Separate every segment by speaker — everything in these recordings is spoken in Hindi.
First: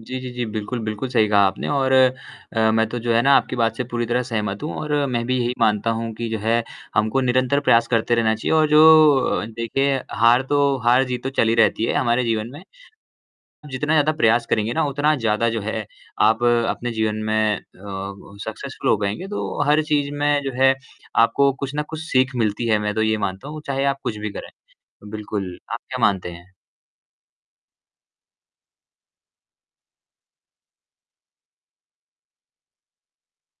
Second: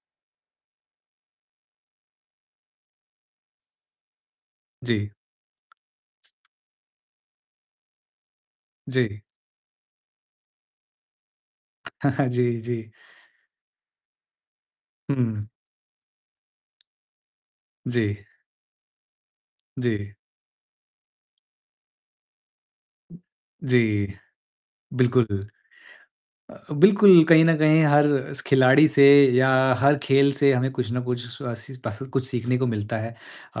Speaker 1: जी, जी, जी। बिल्कुल, बिल्कुल सही कहा आपने और अ, मैं तो जो है ना आपकी बात से पूरी तरह सहमत हूँ और
Speaker 2: जी।
Speaker 1: मैं भी यही मानता हूँ कि जो है, हमको निरंतर प्रयास करते रहना चाहिए और जो
Speaker 2: जी।
Speaker 1: अ, देखें हार तो, हार-जीत तो चली रहती है हमारे
Speaker 2: जी,
Speaker 1: जीवन में।
Speaker 2: जी।
Speaker 1: हम जितना ज़्यादा प्रयास करेंगे ना उतना
Speaker 2: हुँ।
Speaker 1: ज़्यादा जो है आप अपने जीवन में अ,
Speaker 2: जी।
Speaker 1: ब सक्सेस्फ़ुल हो पाएँगे, तो हर चीज़
Speaker 2: जी।
Speaker 1: में जो है आपको कुछ न कुछ सीख मिलती है, मैं तो ये मानता हूँ, चाहे आप
Speaker 2: जी।
Speaker 1: कुछ भी करें।
Speaker 2: बिल्कुल
Speaker 1: बिल्कुल, आप क्या मानते हैं?
Speaker 2: अ, बिलकुल, कहीं न कहीं हर खिलाड़ी से या हर खेल से हमें कुछ न कुछ अ, सी पस कुछ सीखने को मिलता है। अ,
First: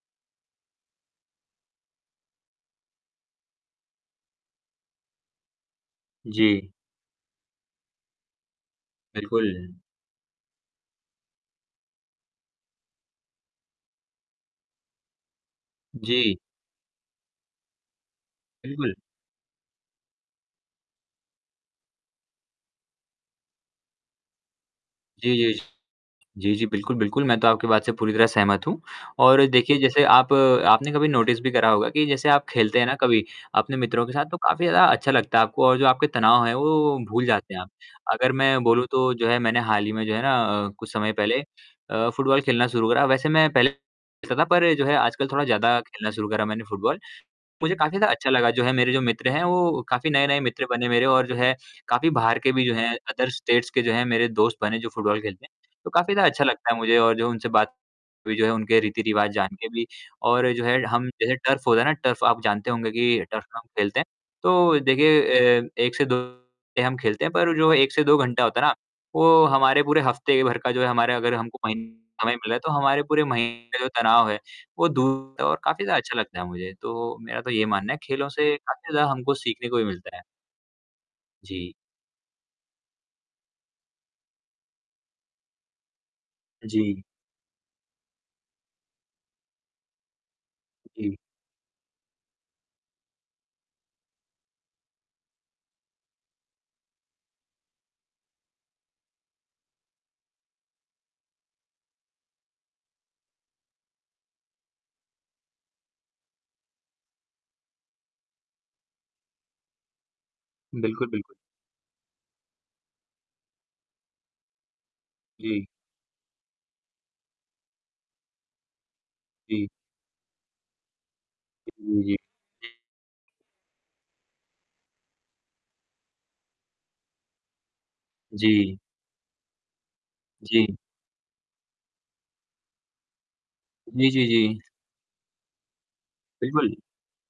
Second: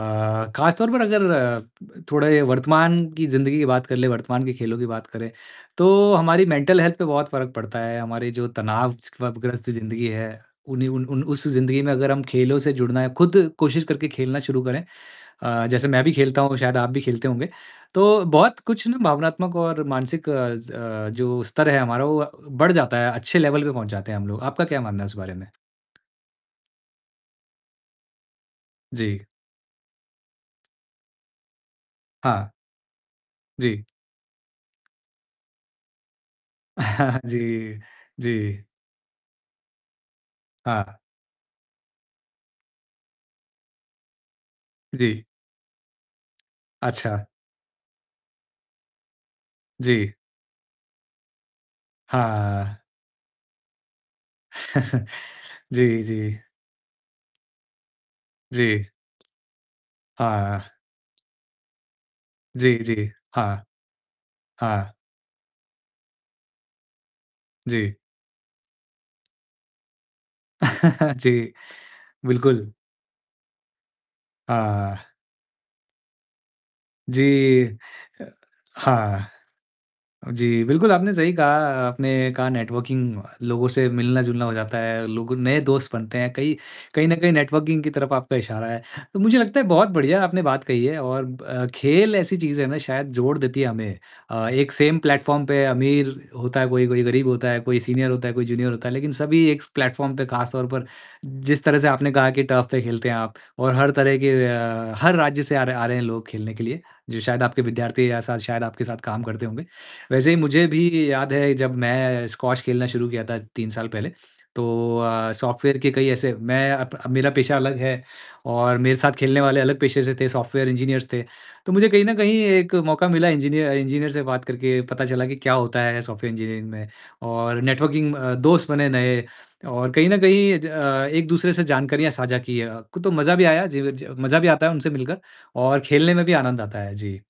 Speaker 2: खासतौर पर अगर थोड़े वर्तमान की ज़िंदगी की बात कर लें, वर्तमान के खेलों की बात करें, तो हमारी
Speaker 1: जी।
Speaker 2: मेंटल हेल्थ पे बहुत फ़र्क पड़ता है, हमारी जो तनावग्रस्त
Speaker 1: बिल्कुल।
Speaker 2: ज़िंदगी है, उन युन उन उस ज़िंदगी में अगर हम खेलों से जुड़ना है खुद कोशिश करके खेलना शुरू करें, अ, जैसे मैं भी
Speaker 1: जी।
Speaker 2: खेलता हूँ, शायद आप भी खेलते होंगे। तो बहुत कुछ
Speaker 1: बिल्कुल।
Speaker 2: ना भावनात्मक और मानसिक अज़ अ, जो स्तर है हमारा, वो बढ़ जाता है, अच्छे लेवल पे पहुँच जाते हैं हम लोग। आपका क्या मानना है इस बारे
Speaker 1: जी,
Speaker 2: में?
Speaker 1: जी। जी, जी। बिलकुल, बिल्कुल। मैं तो आपकी बात से पूरी तरह सहमत हूँ
Speaker 2: जी।
Speaker 1: और देखिए जैसे आप आपने कभी नोटिस भी करा होगा कि जैसे आप
Speaker 2: हाँ।
Speaker 1: खेलते हैं ना कभी अपने
Speaker 2: जी।
Speaker 1: मित्रों के साथ, तो काफ़ी ज़्यादा अच्छा लगता है आपको और जो आपके तनाव हैं वो भूल
Speaker 2: जी।
Speaker 1: जाते हैं आप। अगर मैं
Speaker 2: जी।
Speaker 1: बोलूँ तो जो है मैंने हाल ही में जो है ना अ, कुछ
Speaker 2: हाँ।
Speaker 1: समय पहले अ, फुटबॉल खेलना शुरू करा, वैसे मैं पहले [unintelligible] था पर जो है
Speaker 2: जी।
Speaker 1: आजकल थोड़ा ज़्यादा खेलना शुरू करा मैंने फुटबॉल।
Speaker 2: अच्छा।
Speaker 1: मुझे काफ़ी ज़्यादा अच्छा लगा, जो है मेरे जो मित्र हैं, वो काफ़ी
Speaker 2: जी।
Speaker 1: नए-नए मित्र बने मेरे और जो है काफ़ी बाहर के भी जो
Speaker 2: हाँ।
Speaker 1: हैं, अदर स्टेट्स के जो हैं मेरे दोस्त बने, जो फुटबॉल खेलते हैं, तो
Speaker 2: जी,
Speaker 1: काफ़ी ज़्यादा
Speaker 2: जी।
Speaker 1: अच्छा लगता है मुझे और जो उनसे बात हुई, जो है उनके
Speaker 2: जी।
Speaker 1: रीति-रिवाज़ जानके भी और जो
Speaker 2: हाँ।
Speaker 1: है हम जैसे टर्फ़ होता है ना, टर्फ़ आप जानते
Speaker 2: जी,
Speaker 1: होंगे
Speaker 2: जी।
Speaker 1: कि टर्फ़ पे
Speaker 2: हाँ।
Speaker 1: हम खेलते हैं, तो
Speaker 2: हाँ।
Speaker 1: देखिए अ, 1 से 2 [unintelligible] हम खेलते हैं, पर जो 1
Speaker 2: जी।
Speaker 1: से 2 घंटा होता है ना, वो हमारे पूरे हफ़्ते भर का जो है हमारे अगर
Speaker 2: जी,
Speaker 1: हमको [unintelligible] समय मिले
Speaker 2: बिल्कुल।
Speaker 1: तो हमारे पूरे महीने का जो तनाव है वो
Speaker 2: हाँ।
Speaker 1: दूर [unintelligible] और काफ़ी ज़्यादा अच्छा लगता है मुझे, तो मेरा तो ये
Speaker 2: जी।
Speaker 1: मानना है, खेलों
Speaker 2: ह
Speaker 1: से काफ़ी ज़्यादा
Speaker 2: हाँ।
Speaker 1: हमको सीखने को भी मिलता है।
Speaker 2: जी, बिल्कुल, आपने सही कहा
Speaker 1: जी।
Speaker 2: आपने कहा, नेटवर्किंग, लोगों से मिलना-जुलना हो जाता है। लोग नए दोस्त बनते हैं कई, कई
Speaker 1: जी।
Speaker 2: कहीं न कहीं नेटवर्किंग की तरफ आपका इशारा है, तो मुझे लगता है बहुत बढ़िया आपने बात कही है
Speaker 1: जी।
Speaker 2: और ब अ, खेल ऐसी चीज़ है ना, शायद जोड़ देती है हमें। अ, एक सेम प्लेटफ़ॉर्म पे अमीर होता है कोई, कोई गरीब होता है, कोई सीनियर होता है, कोई जूनियर होता है, लेकिन सभी एक प्लेटफ़ॉर्म पर, खासतौर पर जिस तरह से आपने कहा कि टर्फ़ पे खेलते हैं आप और हर तरह के अ, हर राज्य से आ रहे हैं आ रहे हैं लोग खेलने के लिए, जो शायद आपके विद्यार्थी या सा शायद आपके साथ काम करते होंगे। वैसे ही मुझे
Speaker 1: बिल्कुल,
Speaker 2: भी याद
Speaker 1: बिल्कुल।
Speaker 2: है जब मैं स्क्वाश खेलना शुरू किया था, तीन साल पहले, तो अ,
Speaker 1: जी।
Speaker 2: सॉफ़्टवेयर के कई ऐसे मैं अब अब मेरा पेशा अलग है और मेरे साथ खेलने वाले
Speaker 1: जी।
Speaker 2: अलग पेशे से थे, सॉफ़्टवेयर इंजीनियर्स थे, तो मुझे
Speaker 1: जी,
Speaker 2: कहीं न
Speaker 1: जी।
Speaker 2: कहीं एक
Speaker 1: जी।
Speaker 2: मौका मिला इंजीनिय इंजीनियर से बात करके पता चला कि क्या होता है सॉफ़्टवेयर इंजीनियरिंग में और नेटवर्किंग अ, दोस्त
Speaker 1: जी।
Speaker 2: बने नए और कहीं न कहीं ज
Speaker 1: जी।
Speaker 2: अ, एक-दूसरे से जानकारियाँ साझा की अ, क तो मज़ा भी आया, जीवि ज
Speaker 1: जी, जी,
Speaker 2: मज़ा भी
Speaker 1: जी।
Speaker 2: आता है उनसे मिलकर और खेलने में भी आनंद
Speaker 1: बिल्कुल।
Speaker 2: आता है। जी।